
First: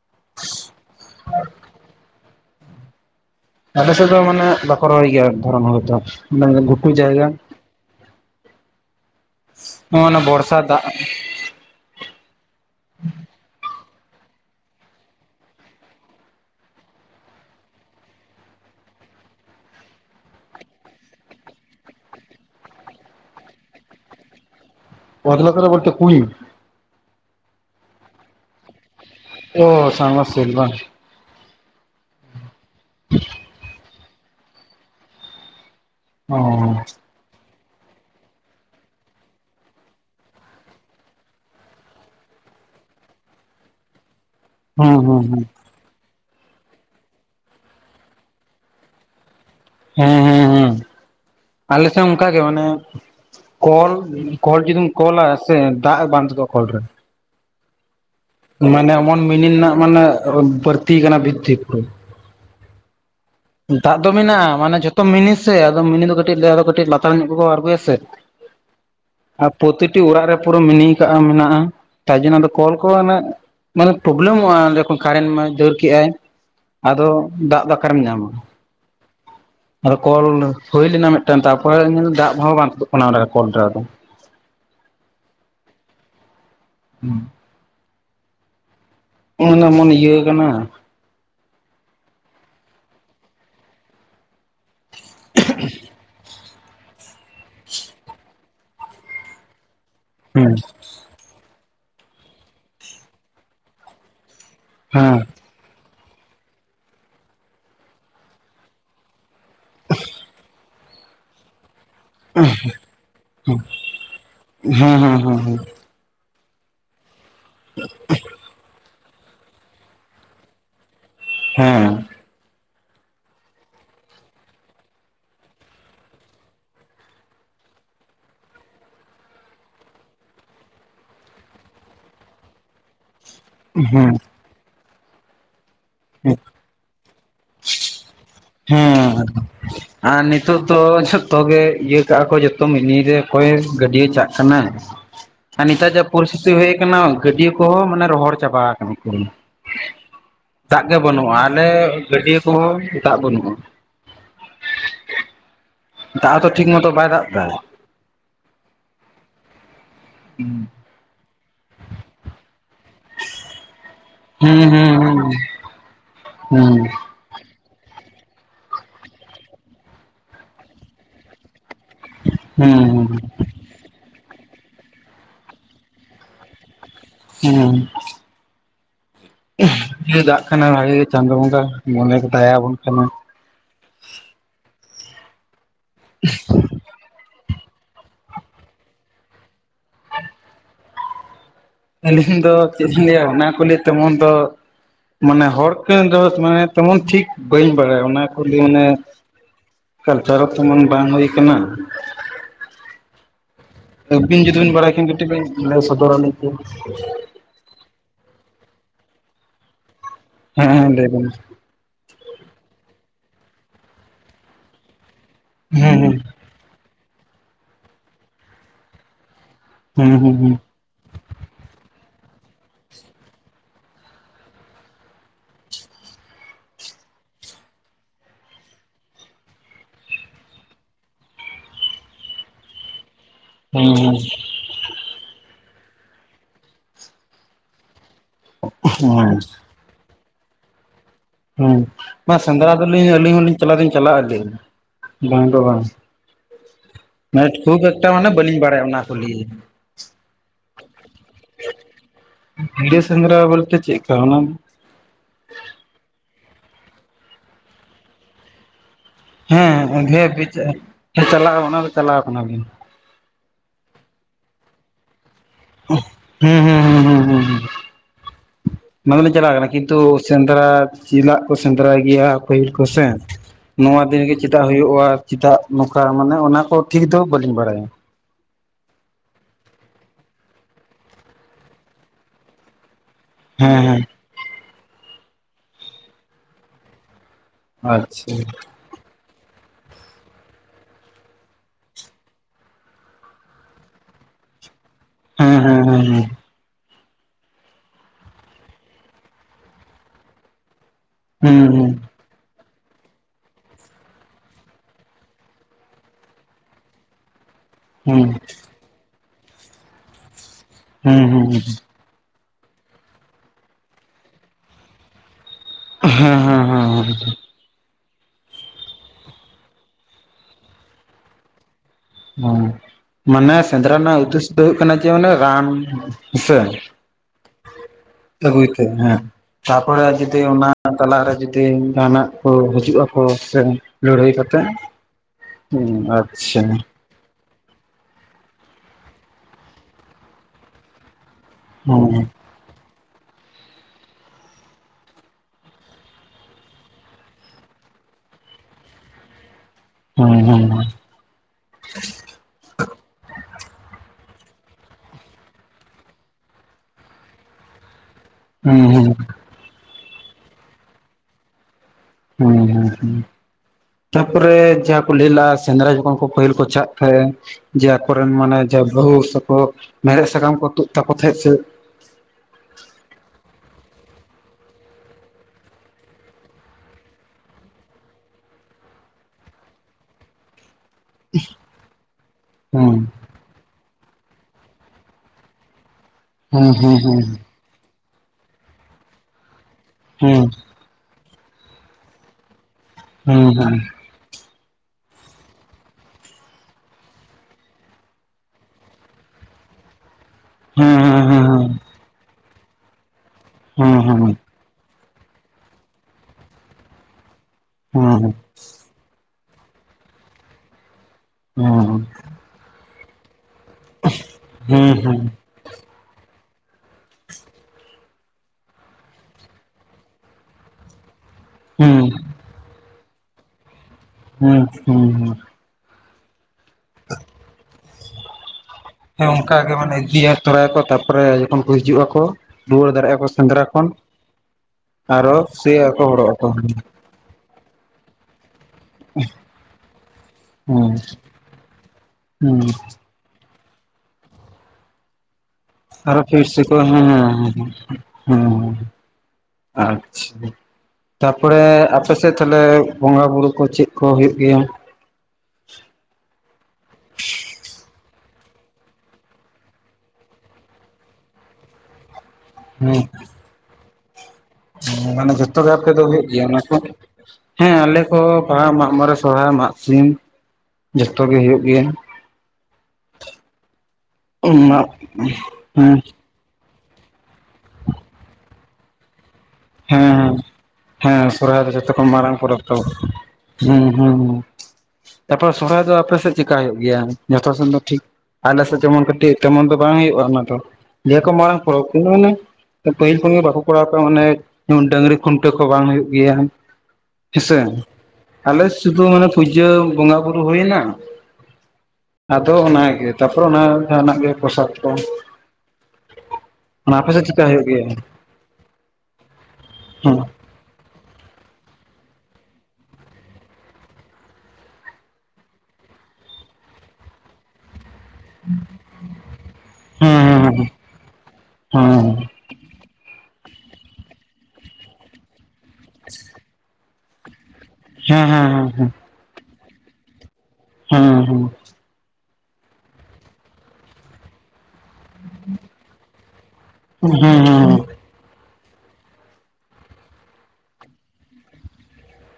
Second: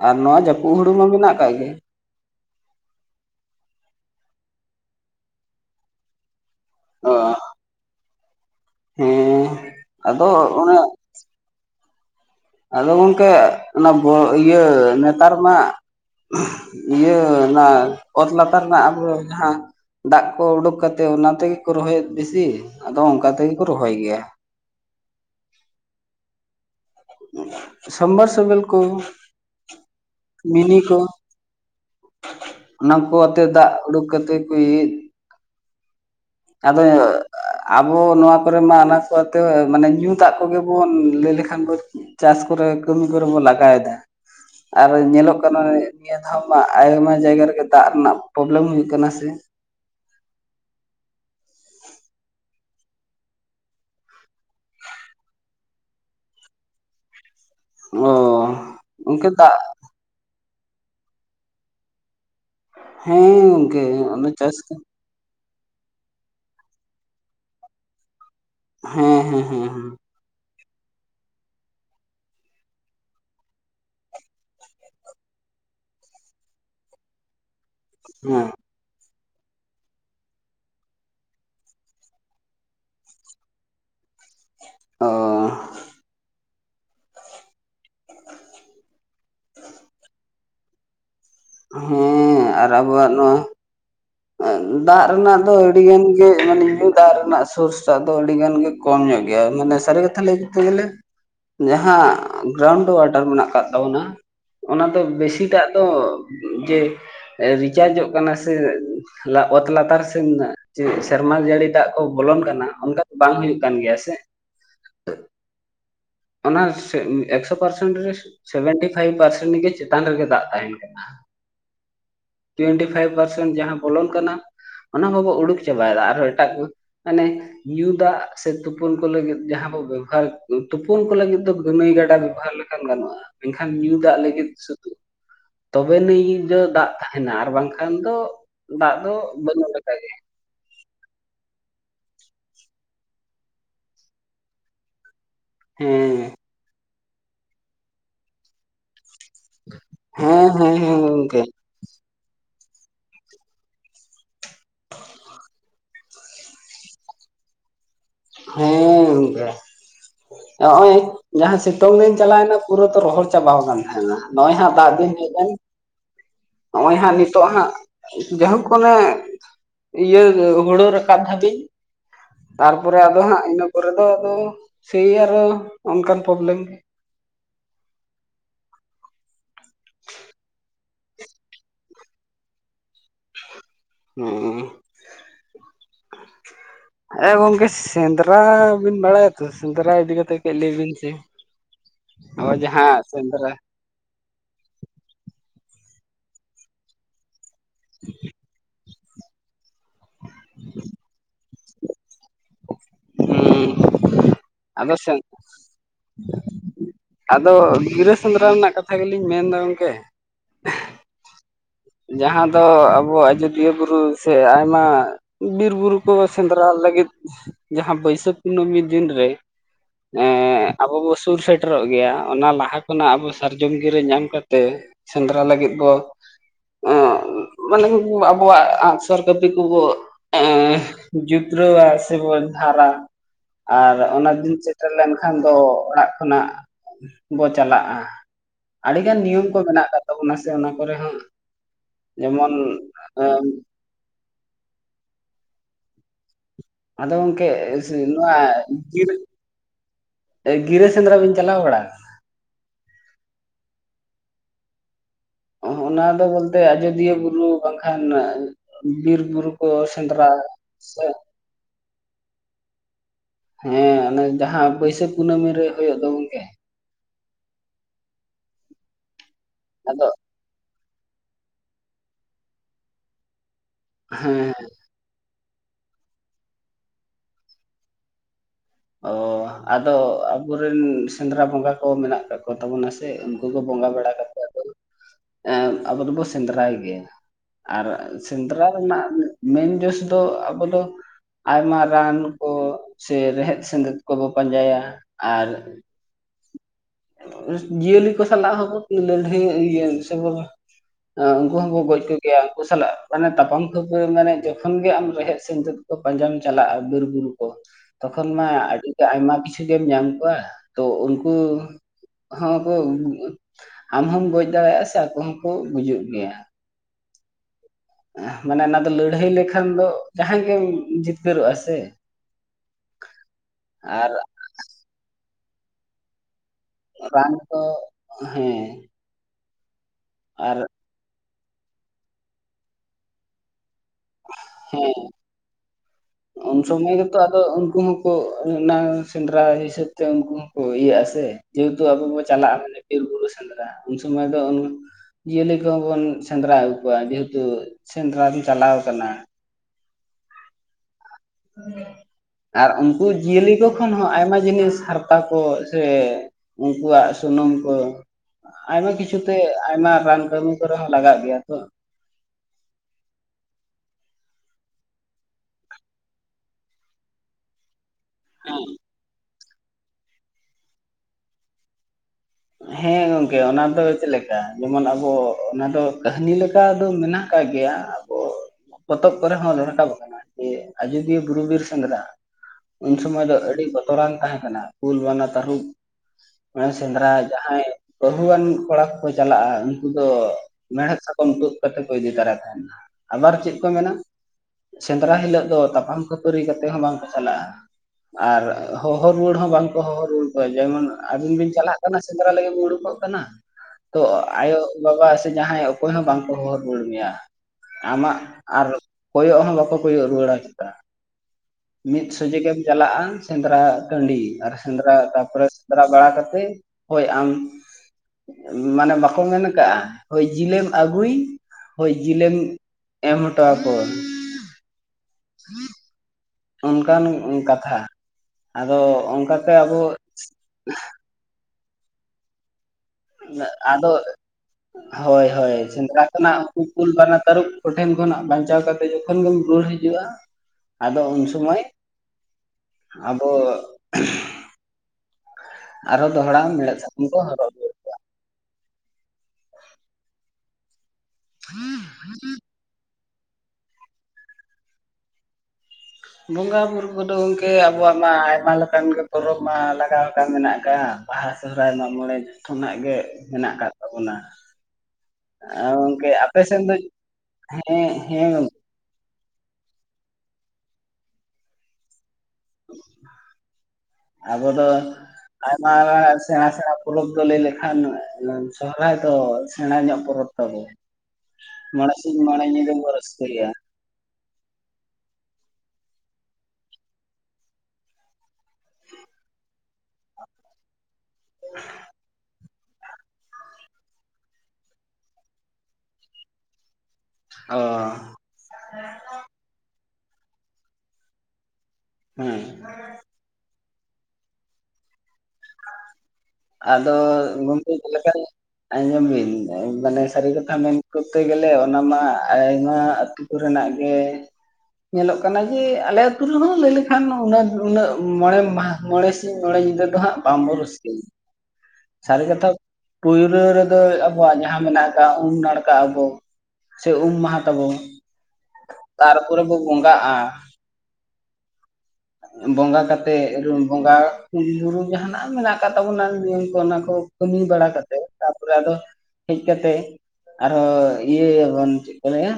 ᱟᱨ ᱱᱚᱣᱟ ᱡᱟᱹᱯᱩᱫ ᱦᱩᱲᱩ ᱢᱟ ᱢᱮᱱᱟᱜ ᱟᱠᱟᱫ ᱜᱮ ᱾
ᱟᱞᱮ ᱥᱮᱫ ᱫᱚ ᱢᱟᱱᱮ ᱵᱟᱠ ᱨᱚᱦᱚᱭ ᱜᱮᱭᱟ ᱫᱷᱚᱨᱚᱱ ᱦᱳᱲᱳ ᱫᱚ, ᱢᱟᱱᱮ ᱜᱩᱴᱩ ᱡᱟᱭᱜᱟ
ᱦᱮᱸᱻ
ᱱᱚᱜ ᱚᱱᱟ
ᱟᱫᱚ
ᱵᱚᱨᱥᱟ
ᱚᱱᱟ
ᱫᱟᱜ
ᱟᱫᱚ ᱜᱚᱢᱠᱮ ᱚᱱᱟ ᱤᱭᱟᱹ ᱱᱮᱛᱟᱨ ᱢᱟ ᱤᱭᱟᱹ ᱚᱱᱟ ᱚᱛ ᱞᱟᱛᱟᱨ ᱨᱮᱱᱟᱜ ᱟᱵᱚ ᱡᱟᱦᱟᱸ ᱫᱟᱜ ᱠᱚ ᱩᱰᱩᱠ ᱠᱟᱛᱮᱫ ᱚᱱᱟ ᱛᱮᱜᱮ ᱠᱚ ᱨᱚᱦᱚᱭᱮᱫ ᱵᱮᱥᱤ ᱟᱫᱚ ᱚᱱᱠᱟ ᱛᱮᱜᱮ ᱠᱚ ᱨᱚᱦᱚᱭ ᱜᱮᱭᱟ,
[inaudible] ᱵᱚᱞᱛᱮ ᱠᱩᱧ
ᱥᱚᱢᱵᱟᱨ ᱥᱮᱵᱮᱞ ᱠᱚ
ᱚ ᱥᱟᱵᱢᱟᱨᱥᱟᱞ ᱵᱟᱝ
ᱢᱤᱱᱤ ᱠᱚ ᱚᱱᱟ ᱠᱚ ᱟᱛᱮ ᱫᱟᱜ ᱩᱰᱩᱠ ᱠᱟᱛᱮᱫ ᱠᱚ
ᱚ
[inaudible]
ᱦᱩᱸ
ᱟᱫᱚ ᱟᱵᱚ ᱱᱚᱣᱟ ᱠᱚᱨᱮ ᱢᱟ ᱚᱱᱟ ᱠᱚᱛᱮ ᱢᱟᱱᱮ ᱧᱩ ᱫᱟᱜ ᱠᱚᱜᱮ ᱵᱚᱱ ᱞᱟᱹᱭ ᱞᱮᱠᱷᱟᱱ ᱵᱚᱱ ᱪᱟᱥ ᱠᱚᱨᱮ ᱠᱟᱹᱢᱤ ᱠᱚᱨᱮ ᱵᱚᱱ ᱞᱟᱜᱟᱣᱮᱫᱟ ᱟᱨ
ᱦᱩᱸ
ᱧᱮᱞᱚᱜ
ᱦᱩᱸ
ᱠᱟᱱᱟ ᱱᱤᱭᱟᱹ ᱫᱷᱟᱣ ᱢᱟ ᱟᱭᱢᱟ ᱡᱟᱭᱜᱟ ᱨᱮᱜᱮ ᱫᱟᱜ ᱨᱮᱱᱟᱜ ᱯᱨᱚᱵᱞᱮᱢ ᱦᱩᱭᱩᱜ ᱠᱟᱱᱟ ᱥᱮ
ᱦᱮᱸ ᱦᱮᱸ ᱦᱮᱸ ᱟᱞᱮ ᱥᱮᱫ ᱚᱱᱠᱟᱜᱮ ᱢᱟᱱᱮ ᱠᱚᱞ ᱠᱚᱞ ᱡᱩᱫᱤᱢ ᱠᱚᱞᱟ ᱥᱮ ᱫᱟᱜ ᱵᱟᱝ ᱛᱩᱫᱩᱟ ᱠᱚᱞ ᱨᱮ᱾
ᱚ
ᱢᱟᱱᱮ ᱮᱢᱚᱱ
ᱜᱚᱝᱠᱮ
ᱢᱤᱱᱤ
ᱫᱟᱜ
ᱨᱮᱱᱟᱜ ᱢᱟᱱᱮ ᱵᱟᱹᱲᱛᱤ ᱠᱟᱱᱟ ᱵᱷᱤᱛᱛᱤᱠ ᱛᱮ
ᱦᱮᱸ ᱜᱚᱝᱠᱮ
ᱫᱟᱜ ᱫᱚ
ᱚᱱᱟ ᱪᱟᱥ
ᱢᱮᱱᱟᱜᱼᱟ
ᱠᱚ
ᱢᱟᱱᱮ ᱡᱷᱚᱛᱚ ᱢᱤᱱᱤᱥ ᱥᱮ ᱟᱫᱚ ᱢᱤᱱᱤ ᱫᱚ ᱠᱟᱹᱴᱤᱡᱟᱹᱭ ᱠᱟᱹᱴᱤᱡ ᱞᱟᱛᱟᱨ ᱧᱚᱜ ᱠᱚᱠᱚ ᱟᱬᱜᱩᱭᱟᱥᱮ,
ᱦᱮᱸ ᱦᱮᱸ
ᱟᱨ
ᱦᱮᱸ
ᱯᱨᱚᱛᱤᱴᱤ ᱚᱲᱟᱜ ᱨᱮ ᱯᱩᱨᱟᱹ ᱢᱤᱱᱤ ᱠᱟᱜᱼᱟ ᱢᱮᱱᱟᱜᱼᱟ ᱛᱟᱨ ᱡᱚᱱᱱᱮ ᱫᱚ ᱠᱚᱞ ᱠᱚ ᱩᱱᱟᱹᱜ ᱢᱟᱱᱮ ᱯᱨᱚᱵᱞᱮᱢᱚᱜᱼᱟ ᱚᱸᱰᱮ ᱠᱷᱚᱱ ᱠᱟᱨᱮᱱᱴ ᱢᱟᱭ ᱫᱟᱹᱲ ᱠᱮᱜᱟᱭ ᱟᱫᱚ ᱫᱟᱜ ᱫᱚ ᱟᱠᱟᱨᱮᱢ ᱧᱟᱢᱟ ᱾
ᱦᱮᱸ
ᱟᱫᱚ ᱠᱚᱞ ᱦᱩᱭ ᱞᱮᱱᱟ ᱢᱤᱫᱴᱟᱝ ᱛᱟᱨᱯᱚᱨᱮ ᱧᱮᱞ ᱫᱟᱹᱧ ᱫᱟᱜ ᱦᱚᱸ ᱵᱟᱝ ᱛᱩᱫᱩᱜ ᱠᱟᱱᱟ ᱚᱱᱟ ᱠᱚᱞ ᱨᱮᱫᱚ,
ᱚᱻ
[unintelligible] ᱮᱢᱚᱱ ᱮᱢᱚᱱ ᱤᱭᱟᱹ ᱠᱟᱱᱟ
ᱦᱮᱸ ᱟᱨ ᱟᱵᱚᱣᱟᱜ ᱱᱚᱣᱟ ᱫᱟᱜ ᱨᱮᱱᱟᱜ ᱫᱚ ᱟᱹᱰᱤ ᱜᱟᱱ ᱜᱮ [unintelligible] ᱫᱟᱜ ᱨᱮᱱᱟᱜ ᱥᱳᱥᱴᱟᱜ ᱫᱚ ᱟᱹᱰᱤ ᱜᱟᱱ ᱜᱮ ᱠᱚᱢ ᱧᱚᱜ ᱜᱮᱭᱟ ᱢᱟᱱᱮ ᱥᱟᱹᱨᱤ ᱛᱟᱦᱚᱞᱮ
ᱦᱮᱸ
ᱠᱚᱨᱛᱮ ᱜᱮᱞᱮ ᱡᱟᱦᱟᱸ ᱜᱨᱟᱣᱩᱱᱰ ᱣᱟᱴᱟᱨ ᱢᱮᱱᱟᱜ ᱟᱠᱟᱫ ᱛᱟᱵᱚᱱᱟ ᱚᱱᱟ ᱫᱚ
ᱦᱮᱸ
ᱵᱮᱥᱤ ᱫᱟᱜ ᱫᱚ ᱡᱮ ᱨᱤᱪᱟᱨᱡᱚᱜ ᱠᱟᱱᱟ ᱥᱮ ᱚᱛ ᱞᱟᱛᱟᱨ ᱥᱮᱱ ᱥᱮᱨᱢᱟ ᱡᱟᱹᱲᱤ ᱫᱟᱜ ᱠᱚ ᱵᱚᱞᱚᱱ ᱠᱟᱱᱟ ᱚᱱᱠᱟ ᱫᱚ ᱵᱟᱝ ᱦᱩᱭᱩᱜ ᱠᱟᱱ ᱜᱮᱭᱟ ᱥᱮ,
ᱦᱮᱸ ᱦᱮᱸ
ᱚᱱᱟ ᱮᱠᱥᱚ ᱯᱟᱨᱥᱮᱱᱴ ᱨᱮ ᱥᱮᱵᱷᱮᱱᱴᱤ ᱯᱷᱟᱭᱤᱵᱷ ᱯᱟᱨᱥᱮᱱᱴ ᱜᱮ ᱪᱮᱛᱟᱱ ᱨᱮᱜᱮ ᱫᱟᱜ ᱛᱟᱦᱮᱱ ᱠᱟᱱᱟ ᱾
ᱦᱮᱸ ᱾
ᱴᱩᱭᱮᱱᱴᱤ ᱯᱷᱟᱭᱤᱵᱷ ᱯᱟᱨᱥᱮᱱᱴ ᱡᱟᱦᱟᱸ ᱵᱚᱞᱚᱱ ᱠᱟᱱᱟ ᱚᱱᱟ ᱵᱟᱵᱚ ᱩᱰᱩᱠ ᱪᱟᱵᱟᱭᱮᱫᱟ ᱟᱨᱦᱚᱸ ᱮᱴᱟᱜ ᱠᱚ ᱢᱟᱱᱮ ᱧᱩ ᱫᱟᱜ ᱥᱮ ᱛᱩᱯᱩᱱ ᱠᱚ ᱞᱟᱹᱜᱤᱫ ᱡᱟᱦᱟᱸ ᱵᱚ ᱵᱮᱵᱚᱦᱟᱨ ᱛᱩᱯᱩᱱ ᱠᱚ ᱞᱟᱹᱜᱤᱫ ᱫᱚ ᱜᱱᱟᱹᱭ ᱜᱟᱰᱟ ᱵᱮᱵᱚᱦᱟᱨ ᱞᱟᱹᱜᱤᱫ ᱜᱟᱱᱚᱜᱼᱟ ᱮᱱᱠᱷᱟᱱ ᱧᱩ
ᱦᱮᱸ
ᱫᱟᱜ ᱞᱟᱹᱜᱤᱫ ᱥᱩᱫᱷᱩ ᱛᱚᱵᱮᱱᱤᱡ ᱡᱮ ᱫᱟᱜ ᱦᱮᱱᱟ ᱟᱨ ᱵᱟᱝᱠᱷᱟᱱ ᱫᱚᱼᱼ
ᱦᱮᱸ ᱟᱨ ᱱᱤᱛᱼᱼ -ᱚᱜ ᱫᱚ ᱡᱚᱛᱚ ᱜᱮ ᱤᱭᱟᱹ ᱠᱟᱜᱼᱟ ᱠᱚ ᱡᱚᱛᱚ ᱢᱤᱫᱤᱱᱮ ᱚᱠᱚᱭᱮ ᱜᱟᱹᱰᱭᱟᱹ ᱪᱟᱜ ᱠᱟᱱᱟᱭ᱾
[inaudible]
ᱟᱨ ᱱᱮᱛᱟᱨ ᱡᱟ ᱯᱚᱨᱤᱥᱛᱷᱤᱛᱤ ᱦᱭ ᱟᱠᱟᱱᱟ ᱜᱟᱹᱰᱭᱟᱹ ᱠᱚᱦᱚᱸ ᱢᱟᱱᱮ ᱨᱚᱦᱚᱲ ᱪᱟᱵᱟ ᱟᱠᱟᱱᱟ ᱯᱩᱨᱟᱹ᱾
ᱦᱮᱸ ᱦᱮᱸ
ᱫᱟᱜ
ᱦᱮᱸ
ᱜᱮ ᱵᱟᱹᱱᱩᱜᱼᱟ
ᱜᱚᱝᱠᱮ
ᱟᱞᱮ ᱜᱟᱹᱰᱭᱟᱹ ᱠᱚᱦᱚᱸ ᱫᱟᱜ ᱵᱟᱹᱱᱩᱜᱼᱟ᱾
[inaudible]
ᱫᱟᱜ ᱫᱚ ᱛᱚ ᱴᱷᱤᱠ ᱢᱚᱛᱚ ᱵᱟᱭ ᱫᱟᱜ ᱮᱫᱟᱭᱼᱼᱼ
ᱦᱮᱸ ᱚᱱᱠᱟᱭ [unintelligible] ᱡᱟᱦᱟᱸ ᱥᱤᱛᱩᱝ ᱫᱤᱱ ᱪᱟᱞᱟᱣᱮᱱᱟ ᱯᱩᱨᱟᱹ ᱛᱚ ᱨᱚᱦᱚᱲ ᱪᱟᱵᱟᱟᱣ ᱟᱠᱟᱱ ᱛᱟᱦᱮᱱᱟ ᱱᱚᱜ ᱚᱭ
ᱦᱩᱸ
ᱦᱟᱸᱜ ᱫᱟᱜ ᱫᱤᱱ
ᱦᱩᱸ
ᱦᱮᱡ ᱮᱱᱼᱼ
ᱦᱩᱸ
ᱱᱚᱜᱼᱚᱭ ᱦᱟᱸᱜ ᱱᱤᱛᱚᱜ ᱦᱟᱸᱜᱼᱼᱼ ᱡᱟ [inaudible] ᱤᱭᱟᱹ ᱦᱩᱲᱟᱹ ᱨᱟᱠᱟᱵ ᱫᱷᱟᱹᱵᱤᱡ
ᱦᱩᱸ
ᱛᱟᱨᱯᱚᱨᱮ
ᱦᱩᱸ
ᱟᱫᱚ ᱦᱟᱸᱜ ᱤᱱᱟᱹ᱾ ᱠᱚᱚᱨ ᱫᱚ ᱟᱫᱚ ᱥᱮᱭ ᱟᱨᱚ ᱚᱱᱠᱟᱱ ᱯᱨᱚᱵᱞᱮᱢ ᱜᱮᱼᱼᱼ
ᱦᱮᱸ ᱡᱮ ᱫᱟᱜ ᱠᱦᱟᱱᱮ ᱵᱷᱟᱜᱤ ᱪᱟᱸᱫᱳ ᱵᱚᱸᱜᱟ ᱢᱚᱱᱮ ᱠᱚ ᱫᱟᱭᱟᱦᱟᱵᱚᱱ ᱠᱦᱟᱱᱮᱼᱼᱼᱼ
ᱦᱮᱸ ᱮ ᱜᱚᱝᱠᱮ ᱥᱼᱼ ᱥᱮᱸᱫᱽᱨᱟ ᱵᱤᱱ ᱵᱟᱲᱟᱭᱟᱛᱚ ᱥᱮᱸᱫᱽᱨᱟ ᱤᱫᱤ ᱠᱟᱛᱮ ᱠᱟᱹᱡ ᱞᱟᱹᱭ ᱵᱤᱱ ᱥᱮᱼᱼᱼ
ᱟᱹᱞᱤᱧ ᱫᱚ ᱪᱮᱫ ᱞᱤᱧ ᱞᱟᱹᱭᱟ ᱚᱱᱟ ᱠᱚᱞᱮᱼᱼ ᱛᱮᱢᱚᱱ ᱫᱚ ᱢᱟᱱᱮ ᱦᱚᱲ ᱠᱮᱱ ᱫᱚᱥ ᱢᱟᱱᱮ ᱛᱮᱢᱚᱱ ᱴᱷᱤᱠᱼᱼ ᱵᱟᱹᱧ ᱵᱟᱲᱟᱭᱟ ᱚᱱᱟ ᱠᱚᱨᱮ ᱢᱟᱱᱮ ᱠᱟᱞᱪᱟᱨ ᱦᱚᱸ ᱛᱮᱢᱚᱱ ᱵᱟᱝ ᱦᱩᱭ ᱟᱠᱟᱱᱟ᱾
ᱦᱩᱸ
ᱟᱹᱵᱤᱱ ᱡᱩᱫᱤ ᱵᱤᱱ ᱵᱟᱲᱟᱭ
ᱟᱫᱚ
ᱠᱷᱟᱱ
ᱥᱮᱸ
ᱠᱟᱹᱴᱤᱡ ᱵᱮᱤᱱ ᱞᱟᱹᱭ ᱥᱚᱫᱚᱨᱟᱹᱞᱤᱧ ᱠᱮᱭᱟ᱾
ᱟᱫᱚ ᱜᱤᱨᱟᱹ ᱥᱮᱸᱫᱽᱨᱟ ᱨᱮᱱᱟᱜ ᱠᱟᱛᱷᱟ ᱜᱮᱞᱤᱧ ᱢᱮᱱᱫᱟ ᱜᱚᱢᱠᱮᱼᱼ
ᱦᱮᱸ ᱦᱮᱸ ᱞᱟᱹᱭᱵᱤᱱ
ᱡᱟᱦᱟᱸ ᱫᱚ ᱟᱵᱚ ᱟᱡᱚᱫᱤᱭᱟᱹ ᱵᱩᱨᱩ ᱥᱮ ᱟᱭᱢᱟ ᱵᱤᱨ ᱵᱩᱨᱩ
ᱦᱩᱸ
ᱠᱚᱼᱼ ᱥᱮᱸᱫᱽᱨᱟ ᱞᱟᱹᱜᱤᱫ ᱡᱟᱦᱟᱸ ᱵᱟᱹᱭᱥᱟᱹᱠᱷ ᱠᱩᱱᱟᱹᱢᱤ ᱫᱤᱱ ᱨᱮᱼ
ᱦᱩᱸ ᱦᱩᱸ ᱦᱩᱸ
ᱟᱵᱚ ᱵᱚ ᱥᱩᱨ ᱥᱮᱴᱮᱨᱚᱜ ᱜᱮᱭᱟ ᱚᱱᱟ ᱞᱟᱦᱟ ᱠᱷᱚᱱᱟᱜ ᱟᱵᱚ ᱥᱟᱨᱡᱚᱢ ᱜᱤᱨᱟᱹ ᱧᱟᱢ ᱠᱟᱛᱮ ᱥᱮᱸᱫᱽᱨᱟ ᱞᱟᱹᱜᱤᱫ ᱵᱚᱼᱼ ᱚᱸ ᱢᱟᱱᱮ ᱟᱵᱚᱣᱟᱜ ᱟᱜ -ᱥᱟᱨ ᱠᱟᱹᱯᱤ ᱠᱚᱵᱚᱼ ᱮᱸ ᱡᱩᱛᱨᱟᱹᱣ ᱥᱮᱵᱚᱱ ᱫᱷᱟᱨᱟ᱾ ᱟᱨ
ᱦᱩᱸ
ᱚᱱᱟ
ᱦᱩᱸ
ᱫᱤᱱ ᱥᱮᱴᱮᱨ ᱞᱮᱱᱠᱷᱟᱱ ᱫᱚ ᱚᱲᱟᱜ ᱠᱷᱚᱱᱟᱜ ᱵᱚ ᱪᱟᱞᱟᱜᱼᱟ᱾
ᱦᱩᱸ
ᱟᱹᱰᱤᱜᱟᱱ
ᱦᱩᱸ
ᱱᱤᱭᱚᱢ ᱠᱚ ᱢᱮᱱᱟᱜ ᱟᱠᱟᱫ ᱛᱟᱵᱚᱱᱟ ᱥᱮ ᱚᱱᱟ ᱠᱚᱨᱮ ᱦᱚᱸᱼᱼ
ᱦᱮᱸ ᱵᱟᱸ ᱥᱮᱸᱫᱽᱨᱟ ᱫᱚᱞᱤᱧ ᱟᱹᱞᱤᱧ ᱦᱚᱞᱤᱧ ᱪᱟᱞᱟᱜ ᱟᱹᱞᱤᱧ ᱵᱟᱝ ᱫᱚ ᱵᱟᱝᱼ
ᱟᱫᱚ
ᱢᱟᱱᱮ
ᱜᱚᱝᱠᱮ
ᱠᱷᱩᱵ ᱮᱠᱴᱟ ᱢᱟᱱᱮ
ᱱᱚᱣᱟ
ᱵᱟᱹᱞᱤᱧ ᱵᱟᱲᱟᱭᱟ ᱚᱱᱟ ᱠᱚ ᱞᱤᱧ
-ᱮ ᱜᱤᱨᱟ. ᱥᱮᱸᱪᱫᱽᱨᱟ ᱵᱤᱱ ᱪᱟᱞᱟᱣ ᱵᱟᱲᱣᱟ᱾
ᱜᱤᱨᱟᱹ ᱥᱮᱸᱫᱽᱨᱟ ᱵᱚᱞᱛᱮ ᱪᱮᱫᱠᱟ ᱚᱱᱟᱫᱚᱼᱼ
ᱚ ᱚᱱᱟ ᱫᱚ ᱵᱚᱞᱛᱮ ᱟᱡᱚᱫᱤᱭᱟᱹ ᱵᱩᱨᱩ ᱵᱟᱝᱠᱷᱟᱱᱼᱼ ᱵᱤᱨ ᱵᱩᱼᱼ
ᱦᱮᱸ [inaudible] ᱵᱤᱪ ᱪᱟᱞᱟᱜᱼᱟ ᱚᱱᱟ ᱫᱚ ᱪᱟᱞᱟᱣ ᱟᱠᱟᱱᱟ ᱵᱤᱱ
ᱦᱮᱸ ᱚᱱᱮ ᱡᱟᱦᱟᱸ ᱵᱟᱹᱭᱥᱟᱹᱠᱷ ᱠᱩᱱᱟᱹᱢᱤ ᱨᱮᱼᱼ
ᱦᱩᱸ ᱦᱩᱸ ᱦᱩᱸ ᱦᱩᱸ ᱦᱚᱸ ᱢᱟᱱᱮ ᱫᱳᱞᱤᱧ ᱪᱟᱞᱟᱣ ᱠᱟᱱᱟ ᱠᱤᱱᱛᱩᱼᱼ
ᱟᱫᱚ
ᱥᱮᱸᱫᱽᱨᱟ ᱡᱤᱞᱟᱜ ᱠᱚ ᱥᱮᱸᱫᱽᱨᱟᱭ ᱜᱮᱭᱟ ᱚᱠᱚᱭ ᱠᱚᱥᱮ ᱱᱚᱣᱟ ᱫᱤᱱ ᱜᱮ
ᱦᱮᱸ ᱦᱮᱸ
ᱪᱮᱫᱟᱜ ᱦᱩᱭᱩᱜᱼᱟ ᱪᱮᱫᱟᱜ ᱱᱚᱝᱠᱟ ᱢᱟᱱᱮ ᱚᱱᱟ ᱠᱚ ᱴᱷᱤᱠ ᱫᱚ ᱵᱟᱹᱞᱤᱧ ᱵᱟᱲᱟᱭᱟ᱾
ᱚᱻ ᱟᱫᱚ ᱟᱵᱚᱨᱮᱱ ᱥᱮᱸᱫᱽᱨᱟ ᱵᱚᱸᱜᱟ ᱠᱚ ᱢᱮᱱᱟᱜ ᱠᱟᱜ ᱠᱚᱛᱟᱵᱚᱱᱟ ᱥᱮ ᱩᱱᱠᱩ ᱩᱱᱠᱩ ᱠᱚ
ᱦᱮᱸ
ᱵᱚᱸᱜᱟ
ᱦᱮᱸ
ᱵᱟᱲᱟ ᱠᱟᱛᱮᱜ ᱮ ᱟᱵᱚ ᱫᱚᱵᱚ ᱥᱮᱸᱫᱽᱨᱟᱭ ᱜᱮᱭᱟ, ᱟᱨ
ᱟᱪᱪᱷᱟ
ᱥᱮᱸᱫᱽᱨᱟ ᱨᱮᱱᱟᱜ ᱢᱮᱱ ᱡᱚᱥ ᱫᱚ ᱟᱵᱚ ᱫᱚ ᱟᱭᱢᱟ ᱨᱟᱱ ᱠᱚ ᱥᱮ ᱨᱮᱦᱮᱫ, ᱥᱮᱸᱫᱮᱛ ᱠᱚᱵᱚ ᱯᱟᱸᱡᱟᱭᱟ ᱟᱨ
ᱦᱮᱸ ᱦᱮᱸ ᱦᱮᱸ,
ᱟᱨ ᱡᱤᱭᱟᱹᱞᱤ ᱠᱚ ᱥᱟᱞᱟᱜ ᱦᱚᱸ ᱵᱚᱱ ᱞᱟᱹᱲᱦᱟᱹᱭᱚᱜ ᱜᱤᱭᱟᱹ ᱥᱮ ᱵᱚᱱ ᱩᱱᱠᱩ
ᱦᱮᱸ ᱦᱩᱸ
ᱦᱚᱸ ᱵᱚᱱ
ᱦᱩᱸ
ᱜᱚᱡ ᱠᱚ ᱜᱮᱭᱟ ᱩᱱᱠᱩ ᱥᱟᱞᱟᱜ ᱢᱟᱱᱮ ᱛᱟᱯᱟᱢ ᱠᱷᱟᱹᱯᱟᱹᱨᱤ ᱢᱟᱱᱮ ᱡᱚᱠᱷᱚᱱ ᱜᱮ ᱟᱢ ᱨᱮᱦᱮᱫ ᱥᱮᱱᱛᱮᱫ ᱠᱚ ᱯᱟᱸᱡᱟᱢ ᱪᱟᱞᱟᱜ-ᱟ ᱵᱤᱨ ᱵᱩᱨᱩ, ᱛᱚᱠᱷᱚᱱ
ᱦᱩᱸ
ᱢᱟ ᱟᱹᱰᱤ ᱟᱭᱢᱟ ᱠᱤᱪᱷᱩ ᱜᱮᱢ ᱧᱟᱢ ᱠᱚᱣᱟ ᱛᱚ
ᱦᱩᱸ
ᱩᱱᱠᱩ
ᱦᱩᱸ ᱦᱩᱸ
ᱦᱚᱸᱠᱩ ᱟᱢ ᱦᱚᱢ ᱜᱚᱡ ᱫᱟᱲᱮᱭᱟ-ᱟ ᱥᱮ ᱟᱠᱚ ᱦᱚᱢ ᱠᱚ ᱜᱩᱡᱩᱜ᱾ ᱜᱮᱭᱟ
ᱦᱮᱸ ᱦᱮᱸ ᱦᱮᱸ ᱦᱮᱸ,
ᱢᱟᱱᱮ ᱚᱱᱟ ᱫᱚ ᱞᱟᱹᱲᱦᱟᱹᱭ ᱞᱮᱠᱷᱟᱱ ᱫᱚ ᱡᱟᱦᱟᱸᱭ ᱜᱮᱢ ᱡᱤᱛᱠᱟᱹᱨᱚᱜ-ᱟ ᱥᱮ,
ᱦᱮᱸ, ᱢᱟᱱᱮ ᱥᱮᱸᱫᱽᱨᱟ
ᱟᱨ
ᱨᱮᱱᱟᱜ ᱩᱫᱽᱫᱮᱥᱥᱚ ᱫᱚ ᱦᱩᱭᱩᱜ ᱠᱟᱱᱟ ᱡᱮ ᱢᱟᱱᱮ ᱨᱟᱱ ᱦᱮᱸ,
ᱨᱟᱱ ᱫᱚ,
ᱟᱹᱜᱩᱭ ᱛᱮ, ᱦᱮᱸ ᱛᱟᱯᱚᱨᱮ ᱟᱨ ᱡᱩᱫᱤ ᱚᱱᱟ ᱛᱟᱞᱟᱨᱮ ᱡᱩᱫᱤ ᱡᱟᱦᱟᱱᱟᱜ ᱠᱚ ᱦᱤᱡᱩᱜ ᱟᱠᱚ ᱥᱮ ᱞᱟᱹᱲᱦᱟᱹᱭ ᱠᱟᱛᱮ,
ᱦᱮᱸ
ᱦᱩᱸ ᱟᱪᱪᱷᱟ᱾
ᱤᱱᱟᱹ ᱛᱮ ᱟᱫᱚ ᱩᱱᱠᱩ ᱠᱚ ᱚᱱᱟ ᱥᱮᱸᱫᱽᱨᱟ ᱦᱤᱥᱟᱹᱵᱽ ᱛᱮ ᱩᱱᱠᱩ ᱦᱚᱸᱠᱚ ᱤᱭᱟᱹᱜ-ᱟ ᱥᱮ ᱡᱮᱦᱮᱛᱩ ᱟᱵᱚ ᱵᱚ
ᱦᱩᱸ
ᱪᱟᱞᱟᱜ-ᱟ ᱢᱟᱱᱮ ᱵᱤᱨ ᱵᱩᱨᱩ ᱥᱮᱸᱫᱽᱨᱟ, ᱩᱱ ᱥᱚᱢᱚᱭ ᱫᱚ ᱡᱤᱭᱟᱹᱞᱤ ᱠᱚᱦᱚᱸ ᱵᱚᱱ ᱥᱮᱸᱫᱽᱨᱟ ᱟᱹᱜᱩ ᱠᱚᱣᱟ ᱡᱮᱦᱮᱛᱩ ᱥᱮᱸᱫᱽᱨᱟ ᱵᱤᱱ ᱪᱟᱞᱟᱣ ᱟᱠᱟᱱᱟ᱾
ᱦᱩᱸ ᱦᱩᱸ ᱦᱩᱸ,
ᱟᱨ ᱩᱱᱠᱩ ᱡᱤᱭᱟᱹᱞᱤ ᱠᱚ ᱠᱷᱚᱱ ᱦᱚᱸ ᱟᱭᱢᱟ ᱡᱤᱱᱤᱥ ᱦᱟᱨᱛᱟ ᱠᱚ, ᱥᱮ ᱩᱱᱠᱩᱣᱟᱜ ᱥᱩᱱᱩᱢ ᱠᱚ, ᱟᱭᱢᱟ
ᱦᱩᱸ
ᱠᱤᱪᱷᱩ ᱛᱮ ᱟᱭᱢᱟ ᱨᱟᱱ ᱠᱟᱹᱢᱤ ᱠᱚᱨᱮᱦᱚᱸ ᱞᱟᱜᱟᱜ ᱜᱮᱭᱟ, ᱛᱚ
ᱦᱩᱸ ᱦᱩᱸ ᱦᱩᱸ, ᱛᱟᱨᱯᱚᱨᱮ ᱡᱟᱦᱟᱸ ᱠᱚ ᱞᱟᱹᱭ ᱞᱮᱜ-ᱟ ᱥᱮᱸᱫᱽᱨᱟ ᱡᱚᱠᱷᱚᱱ ᱠᱚ ᱯᱟᱹᱦᱤᱞ ᱠᱚ ᱪᱟᱜ ᱛᱟᱦᱮᱸ ᱡᱮ ᱟᱠᱚᱨᱮᱱ ᱢᱟᱱᱮ ᱡᱟᱸᱦᱟᱭ ᱵᱟᱹᱦᱩ ᱥᱮᱠᱚ ᱢᱮᱲᱦᱮᱫ ᱥᱟᱠᱟᱢ ᱠᱚ ᱛᱩᱫ ᱛᱟᱠᱚ ᱛᱟᱦᱮᱸᱜ ᱥᱮ
ᱦᱮᱸ ᱜᱚᱝᱠᱮ ᱚᱱᱟ ᱫᱚ ᱪᱮᱫ ᱞᱮᱠᱟ ᱡᱮᱢᱚᱱ ᱟᱵᱚ ᱚᱱᱟ ᱫᱚ ᱠᱟᱹᱦᱱᱤ ᱞᱮᱠᱟ ᱫᱚ ᱢᱮᱱᱟᱜ ᱚᱠᱟᱜ ᱜᱮᱭᱟ ᱟᱵᱚ ᱯᱚᱛᱚᱵ ᱠᱚᱨᱮ ᱦᱚᱸ ᱨᱠᱟᱵ ᱟᱠᱟᱱᱟ᱾ᱡᱮ ᱟᱡᱚᱫᱤᱭᱟᱹ ᱵᱩᱨᱩ ᱵᱤᱨ ᱥᱮᱸᱫᱽᱨᱟ, ᱩᱱ
ᱦᱩᱸ
ᱥᱚᱢᱚᱭ ᱫᱚ ᱟᱹᱰᱤ ᱵᱚ ᱛᱚᱨᱟᱱ ᱛᱟᱦᱮᱸ ᱠᱟᱱᱟ ᱠᱩᱞ, ᱵᱟᱱᱟ, ᱛᱟᱹᱨᱩᱵ,
ᱦᱩᱸ
ᱢᱟᱱᱮ
ᱦᱩᱸ
ᱥᱮᱸᱫᱽᱨᱟᱭ
ᱦᱩᱸ
ᱡᱟᱸ ᱦᱟᱭ ᱵᱟᱹᱦᱩᱣᱟᱱ ᱠᱚᱲᱟ ᱠᱚᱠᱚ ᱪᱟᱞᱟᱜ-ᱟ ᱩᱱᱠᱩ ᱫᱚ
ᱦᱩᱸ
ᱢᱮᱲᱦᱮᱫ ᱥᱟᱠᱟᱢ ᱛᱩᱫ ᱠᱟᱛᱮᱫ ᱠᱚ ᱤᱫᱤ ᱛᱟᱨᱟᱭ ᱛᱟᱦᱮᱸᱱᱟ ᱟᱵᱟᱨ
ᱦᱩᱸ
ᱪᱮᱫ ᱠᱚ
ᱦᱩᱸ
ᱢᱮᱱᱟ ᱥᱮᱸᱫᱽᱨᱟ ᱦᱤᱞᱟᱹᱜ ᱫᱚ ᱛᱟᱯᱟᱢ ᱠᱷᱟᱹᱯᱟᱹᱨᱤ ᱠᱟᱛᱮᱫ ᱦᱚᱸ ᱵᱟᱝ ᱠᱚ ᱪᱟᱞᱟᱜ-ᱟ᱾ ᱟᱨ ᱦᱚᱦᱚ ᱨᱩᱣᱟᱹᱲ ᱦᱚᱸ ᱵᱟᱝ ᱠᱚ ᱦᱚᱦᱚ ᱨᱩᱣᱟᱹᱲ ᱠᱚᱣᱟ᱾ ᱡᱮᱢᱚᱱ ᱟᱹᱵᱤᱱ ᱵᱤᱱ
ᱦᱮᱸ
ᱪᱟᱞᱟᱜ ᱠᱟᱱᱟ ᱥᱮᱸᱫᱽᱨᱟ ᱞᱟᱹᱜᱤᱫ ᱵᱤᱱ ᱩᱰᱩᱠᱚᱜ ᱠᱟᱱᱟ ᱛᱚ
ᱦᱮᱸ
ᱟᱭᱳ ᱵᱟᱵᱟ ᱥᱮ ᱡᱟᱦᱟᱸᱭ ᱚᱠᱚᱭ ᱦᱚᱸ ᱵᱟᱝ ᱠᱚ ᱦᱚᱦᱚ ᱨᱩᱣᱟᱹᱲ ᱢᱮᱭᱟ ᱟᱢᱟᱜ ᱟᱨ ᱠᱚᱭᱚᱜ ᱦᱚᱸ ᱵᱟᱠᱚ ᱠᱚᱭᱚᱜ ᱨᱩᱣᱟᱹᱲᱟ ᱪᱮᱛᱟ ᱢᱤᱫ
ᱚᱱᱠᱟ
ᱥᱚᱡᱷᱮ ᱜᱮᱢ ᱪᱟᱞᱟᱜ-ᱟ ᱥᱮᱸᱫᱽᱨᱟ ᱴᱟᱺᱰᱤ ᱟᱨ ᱥᱮᱸᱫᱽᱨᱟ ᱛᱟᱨᱯᱚᱨᱮ ᱥᱮᱸᱫᱽᱨᱟ ᱵᱟᱲᱟ ᱠᱟᱛᱮᱫ ᱦᱳᱭ ᱟᱢ ᱢᱟᱱᱮ ᱵᱟᱠᱚ ᱢᱮᱱ ᱠᱟᱜ-ᱟ ᱦᱳᱭ ᱡᱤᱞᱮᱢ ᱟᱹᱜᱩᱭ, ᱦᱳᱭ ᱡᱤᱞᱮᱢ ᱮᱢ ᱦᱚᱴᱚᱣᱟᱠᱚᱣᱟ᱾
ᱦᱩᱸ ᱦᱩᱸ ᱦᱩᱸ,
ᱚᱱᱠᱟᱱ ᱠᱟᱛᱷᱟ ᱟᱫᱚ ᱚᱱᱠᱟ ᱛᱮ ᱟᱵᱚ
ᱯᱚᱨᱮ ᱡᱚᱠᱷᱚᱱ ᱠᱚ ᱦᱤᱡᱩᱜ ᱟᱠᱚ ᱨᱩᱣᱟᱹᱲ ᱫᱟᱲᱮᱭᱟᱜᱼᱟ ᱠᱚ ᱥᱮᱸᱫᱽᱨᱟ ᱠᱷᱚᱱ
ᱟᱫᱚ ᱦᱳᱭ
ᱟᱨᱚ
ᱦᱳᱭ
ᱥᱮᱭᱟ
ᱥᱮᱸᱫᱽᱨᱟ
ᱠᱚ ᱦᱚᱨᱚᱜ
ᱠᱷᱚᱱᱟᱜ
ᱟᱠᱚ
ᱩᱱᱠᱩ ᱠᱩᱞ ᱵᱟᱱᱟ ᱛᱟᱹᱨᱩᱵ ᱠᱚ ᱴᱷᱮᱱ ᱠᱷᱚᱱᱟᱜ ᱵᱟᱧᱪᱟᱣ ᱠᱟᱛᱮ ᱡᱚᱠᱷᱚᱱ ᱜᱮᱢ ᱨᱩᱣᱟᱹᱲ ᱦᱤᱡᱩᱜ-ᱟ,
ᱦᱮᱸ
ᱟᱫᱚ ᱩᱱ ᱥᱚᱢᱚᱭ
ᱦᱮᱸ
ᱟᱵᱚ
ᱟᱨᱚ
ᱫᱚᱦᱲᱟ
ᱯᱷᱤᱨ ᱥᱮ ᱠᱚ
ᱢᱮᱲᱦᱮᱫ ᱥᱟᱠᱟᱢ
ᱦᱮᱸ
ᱦᱚᱨᱚᱜ
ᱦᱮᱸ᱾
ᱜᱮᱭᱟ
ᱦᱮᱸ ᱦᱮᱸ ᱟᱪᱪᱷᱟ, ᱛᱟᱯᱚᱨᱮ ᱟᱯᱮ ᱥᱮᱫ ᱛᱟᱦᱞᱮ ᱵᱚᱸᱜᱟ ᱵᱩᱨᱩ ᱠᱚ ᱪᱮᱫ ᱠᱚ ᱦᱩᱭᱩᱜ ᱜᱮᱭᱟ?
ᱵᱚᱸᱜᱟ ᱵᱩᱨᱩ ᱠᱚᱫᱚ ᱜᱚᱝᱠᱮ ᱟᱵᱚᱣᱟᱜ ᱢᱟ ᱟᱭᱢᱟ ᱞᱮᱠᱟᱱ ᱜᱮ ᱯᱚᱨᱚᱵᱽ ᱢᱟ ᱞᱟᱜᱟᱣ ᱟᱠᱟᱱ ᱢᱮᱱᱟᱜ ᱟᱠᱟᱜ᱾ ᱵᱟᱦᱟ, ᱥᱚᱦᱚᱨᱟᱭ, ᱢᱟᱜᱽ ᱢᱚᱬᱮ, ᱡᱚᱛᱚᱱᱟᱜ ᱜᱮ
ᱦᱮᱸ
ᱢᱮᱱᱟᱜ ᱠᱟᱫ ᱛᱟᱵᱚᱱᱟ᱾
ᱢᱟᱱᱮ ᱡᱚᱛᱚ ᱜᱮ ᱟᱯᱮ ᱫᱚ
ᱜᱚᱝᱠᱮ
ᱦᱩᱭᱩᱜ
ᱟᱯᱮ
ᱜᱮᱭᱟ ᱚᱱᱟ
ᱥᱮᱱ ᱫᱚ
ᱠᱚ? ᱦᱮᱸ ᱟᱞᱮ ᱠᱚ ᱵᱟᱦᱟ ᱢᱟᱜᱽ ᱢᱚᱬᱮ ᱥᱚᱨᱦᱟᱭ ᱢᱟᱜ ᱥᱤᱢ ᱡᱚᱛᱚ ᱜᱮ ᱦᱩᱭᱩᱜ ᱜᱮᱭᱟ᱾
ᱟᱵᱚ ᱫᱚ
ᱢᱟᱜ
ᱟᱭᱢᱟ
ᱦᱮᱸ
ᱥᱮᱬᱟ ᱥᱮᱬᱟ ᱯᱚᱨᱚᱵᱽ ᱫᱚ ᱞᱟᱹᱭ ᱞᱮᱠᱷᱟᱱ ᱥᱚᱦᱨᱟᱭ ᱫᱚ ᱥᱮᱬᱟ ᱧᱚᱜ ᱯᱚᱨᱚᱵᱽ
ᱦᱮᱸ ᱦᱮᱸ
ᱛᱟᱵᱚ᱾
ᱦᱮᱸ ᱥᱚᱨᱦᱟᱭ ᱫᱚ ᱡᱚᱛᱚ
ᱢᱚᱬᱮ
ᱠᱷᱚᱱ
ᱥᱤᱧ
ᱢᱟᱨᱟᱝ
ᱢᱚᱲᱮ
ᱯᱚᱨᱚᱵᱽ
ᱧᱤᱫᱟᱹ
ᱛᱟᱵᱚ
ᱵᱚ ᱨᱟᱹᱥᱠᱟᱹᱭᱟ᱾
ᱦᱩᱸ ᱦᱩᱸ ᱛᱟᱯᱚᱨ ᱥᱚᱦᱨᱟᱭ ᱫᱚ ᱟᱯᱮ ᱥᱮᱫ ᱪᱮᱠᱟ ᱦᱩᱭᱩᱜ ᱜᱮᱭᱟ? ᱡᱷᱚᱛᱚ ᱥᱮᱱ ᱫᱚ ᱴᱷᱤᱠ ᱟᱞᱮ ᱥᱮᱫ ᱡᱮᱢᱚᱱ ᱠᱟᱹᱴᱤᱡ ᱛᱮᱢᱚᱱ ᱫᱚ ᱵᱟᱝ ᱦᱩᱭᱩᱜᱼᱟ ᱚᱱᱟ ᱫᱚ, ᱞᱟᱹᱭᱟ ᱠᱚ ᱢᱟᱲᱟᱝ ᱯᱚᱨᱚᱵᱽ ᱠᱟᱱᱟ ᱢᱟᱱᱮ ᱯᱟᱦᱤᱞ ᱠᱷᱚᱱ ᱜᱮ ᱵᱟᱠᱚ ᱠᱚᱨᱟᱣ ᱛᱮ ᱚᱱᱮ ᱰᱟᱝᱨᱤ ᱠᱷᱩᱱᱴᱟᱹᱣ ᱠᱚ ᱵᱟᱝ ᱦᱩᱭᱩᱜ ᱜᱮᱭᱟ ᱦᱮᱸᱥᱮ?
ᱚ
ᱟᱞᱮ ᱥᱩᱫᱩ ᱢᱟᱱᱮ ᱯᱩᱡᱟᱹ ᱵᱚᱸᱜᱟ ᱵᱩᱨᱩ ᱦᱩᱭ ᱮᱱᱟ ᱟᱫᱚ
ᱦᱮᱸ
ᱚᱱᱟ ᱜᱮ᱾ ᱛᱟᱯᱚᱨ ᱚᱱᱟ ᱡᱟᱦᱟᱱᱟᱜ ᱜᱮ ᱯᱳᱥᱟᱫ ᱠᱚ ᱚᱱᱟ
ᱟᱫᱚ
ᱟᱯᱮ ᱥᱮᱫ ᱪᱮᱠᱟ ᱦᱩᱭᱩᱜ
ᱜᱚᱢᱠᱮ
ᱜᱮᱭᱟ
ᱪᱮᱫᱞᱮᱠᱟᱱ ᱟᱸᱡᱚᱢ ᱵᱤᱱ ᱢᱟᱱᱮ
ᱦᱮᱸ
ᱥᱟᱹᱨᱤ ᱠᱟᱛᱷᱟ [inaudible] ᱢᱮᱱ ᱠᱚᱨᱛᱮ ᱜᱮᱞᱮ ᱚᱱᱟ ᱢᱟ ᱟᱭᱢᱟ ᱟᱛᱩ ᱠᱚᱨᱮᱱᱟᱜ ᱜᱮ ᱧᱮᱞᱚᱜ ᱠᱟᱱᱟ ᱡᱮ ᱟᱞᱮ ᱟᱛᱩ ᱨᱮᱦᱚᱸ ᱞᱟᱹᱭ ᱞᱮᱠᱷᱟᱱ ᱩᱱᱟᱹᱜ ᱩᱱᱟ. ᱜ ᱢᱚᱬᱮ ᱢᱟᱦᱟ ᱢᱚᱬᱮ ᱥᱤᱧ ᱢᱚᱬᱮ ᱧᱤᱫᱟᱹ ᱫᱚ
ᱦᱮᱸ
ᱦᱟᱸᱜ ᱵᱟᱝᱵᱚᱱ
ᱦᱮᱸ
ᱨᱟᱹᱥᱠᱟᱹᱭᱟ,
ᱦᱮᱸ
ᱥᱟᱨᱤ ᱠᱟᱛᱷᱟ ᱯᱳᱭᱞᱟᱹ ᱨᱮᱫᱚ ᱟᱵᱚᱣᱟᱜ ᱡᱟᱦᱟᱸ ᱢᱮᱱᱟᱜ ᱠᱟᱜᱼᱟ ᱩᱢ ᱱᱟᱲᱠᱟᱜ ᱟᱵᱚ᱾ ᱥᱮ ᱩᱢ ᱢᱟᱦᱟ ᱛᱟᱵᱚ᱾
ᱦᱮᱸ ᱦᱮᱸ ᱦᱮᱸ ᱦᱮᱸ᱾
ᱛᱟᱨᱯᱚᱨᱮ ᱵᱚ ᱵᱚᱸᱜᱟᱜᱼᱟ᱾
ᱦᱮᱸ ᱦᱮᱸ᱾
ᱵᱚᱸᱜᱟ ᱠᱟᱛᱮᱜ ᱨᱩᱢ ᱵᱚᱸᱜᱟ ᱵᱩᱨᱩ ᱡᱟᱦᱟᱱᱟᱜ ᱢᱮᱱᱟᱜ ᱟᱠᱟᱫ ᱛᱟᱵᱚᱱᱟ ᱡᱤᱭᱚᱱ ᱠᱚ ᱚᱱᱟ ᱠᱚ
ᱦᱮᱸ ᱦᱮᱸ ᱦᱮᱸ
ᱠᱟᱹᱢᱤ ᱵᱟᱲᱟ ᱠᱟᱛᱮᱜ, ᱛᱟᱯᱚᱨᱮ ᱟᱫᱚ ᱦᱮᱡ ᱠᱟᱛᱮᱜ ᱟᱨᱦᱚᱸ ᱤᱭᱟᱹᱭᱟᱵᱚᱱ ᱪᱮᱫ ᱠᱚ ᱞᱟᱹᱭᱟ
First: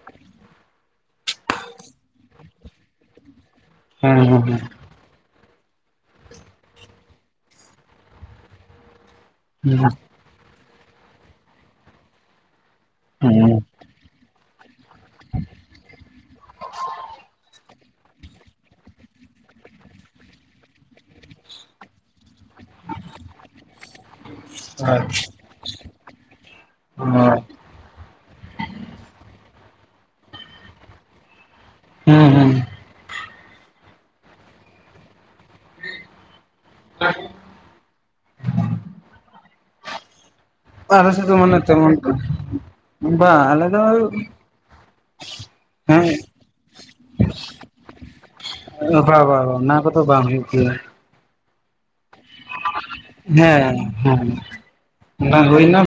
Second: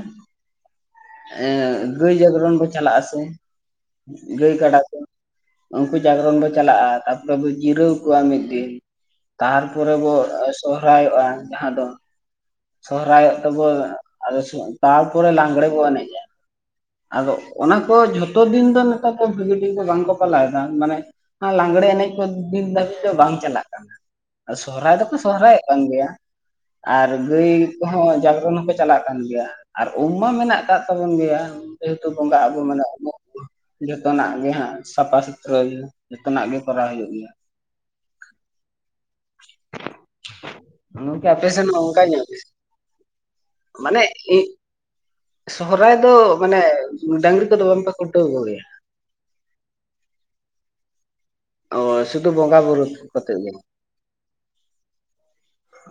ᱮᱸ ᱜᱟᱹᱭ ᱡᱟᱜᱽᱨᱚᱱ ᱵᱚ ᱪᱟᱞᱟᱜ ᱟᱥᱮ ᱜᱟᱹᱭ ᱠᱟᱰᱟ ᱠᱚ᱾ ᱩᱱᱠᱩ ᱡᱟᱜᱚᱨᱚᱱ ᱵᱚ ᱪᱟᱞᱟᱜᱼᱟ, ᱛᱟᱯᱚᱨᱮ ᱵᱚ ᱡᱤᱨᱟᱹᱣ ᱠᱚᱣᱟ ᱢᱤᱫ ᱫᱤᱱ᱾
ᱦᱮᱸ
ᱛᱟᱨᱯᱚᱨᱮ ᱵᱚ ᱥᱚᱦᱨᱟᱭᱚᱜᱼᱟ᱾ ᱡᱟᱦᱟᱸ ᱫᱚ ᱥᱚᱦᱨᱟᱭᱚᱜ ᱛᱮᱵᱚᱱ ᱟᱫᱚ ᱛᱟᱨᱯᱚᱨᱮ ᱞᱟᱸᱜᱽᱬᱮ ᱵᱚᱱ ᱮᱱᱮᱡᱼᱟ᱾ ᱟᱫᱚ ᱚᱱᱟ ᱠᱚ ᱡᱷᱚᱛᱚ ᱫᱤᱱ ᱫᱚ ᱱᱮᱛᱟᱨ ᱫᱚ ᱵᱷᱟᱹᱜᱤ ᱴᱷᱤᱠ ᱫᱚ ᱵᱟᱝᱠᱚ ᱯᱟᱞᱟᱣ ᱮᱫᱟ ᱢᱟᱱᱮ᱾ ᱞᱟᱜᱽᱲᱮ ᱮᱱᱮᱡ ᱠᱚ ᱫᱤᱱ ᱫᱷᱟᱹᱵᱤᱡ ᱫᱚ ᱵᱟᱝ ᱪᱟᱞᱟᱜ ᱠᱟᱱᱟ᱾ ᱥᱚᱦᱨᱟᱭ ᱫᱚᱠᱚ ᱥᱚᱦᱨᱟᱭᱚᱜ ᱠᱟᱱ ᱜᱮᱭᱟ᱾ ᱟᱨ
ᱦᱮᱸ
ᱜᱟᱹᱭ ᱠᱚᱦᱚᱸ ᱡᱟᱜᱽᱨᱚᱱ ᱦᱚᱸᱠᱚ ᱪᱟᱞᱟᱜ ᱠᱟᱱ ᱜᱮᱭᱟ, ᱟᱨ ᱩᱢ ᱢᱟ ᱢᱮᱱᱟᱜ ᱢᱮᱛᱟᱜ ᱛᱟᱵᱚᱱ ᱜᱮᱭᱟ, ᱡᱮᱦᱮᱛᱩ
ᱦᱮᱸ
ᱵᱚᱸᱜᱟ ᱟᱵᱚ
ᱦᱮᱸ
ᱢᱟᱱᱮ ᱡᱚᱛᱚᱱᱟᱜ ᱜᱮ ᱦᱟᱸᱜ ᱥᱟᱯᱷᱟ ᱥᱩᱛᱨᱟᱹ ᱡᱚᱛᱚᱱᱟᱜ ᱜᱮ ᱠᱚᱨᱟᱣ ᱦᱩᱭᱩᱜ ᱜᱮᱭᱟ᱾
ᱟᱞᱮ ᱥᱮᱫ
ᱜᱚᱝᱠᱮ
ᱫᱚ ᱢᱟᱱᱮ
ᱟᱯᱮᱥᱮᱱ
ᱛᱮᱢᱚᱱ
ᱱᱚᱝᱠᱟ ᱧᱮᱞ
ᱵᱟᱝ ᱟᱞᱮ ᱫᱚ
ᱢᱟᱱᱮ ᱤᱧᱻ ᱥᱚᱦᱨᱟᱭ
ᱦᱮᱸ
ᱫᱚ ᱢᱟᱱᱮ ᱰᱟᱺᱝᱨᱤ ᱠᱚᱫᱚ ᱵᱟᱝᱯᱮ ᱠᱷᱩᱱᱴᱟᱹᱣ ᱠᱚᱜᱮᱭᱟ?
ᱵᱟ ᱵᱟ ᱚᱱᱟ ᱠᱚᱫᱚ ᱵᱟᱝ ᱦᱩᱭᱩᱜ ᱜᱮᱭᱟ ᱾
ᱚ ᱥᱩᱫᱷᱩ ᱵᱚᱸᱜᱟ ᱵᱩᱨᱩ ᱠᱚᱛᱮᱫ ᱜᱮ ᱾
ᱦᱮᱸ ᱾ [unintelligible] ᱦᱩᱭ ᱮᱱᱟ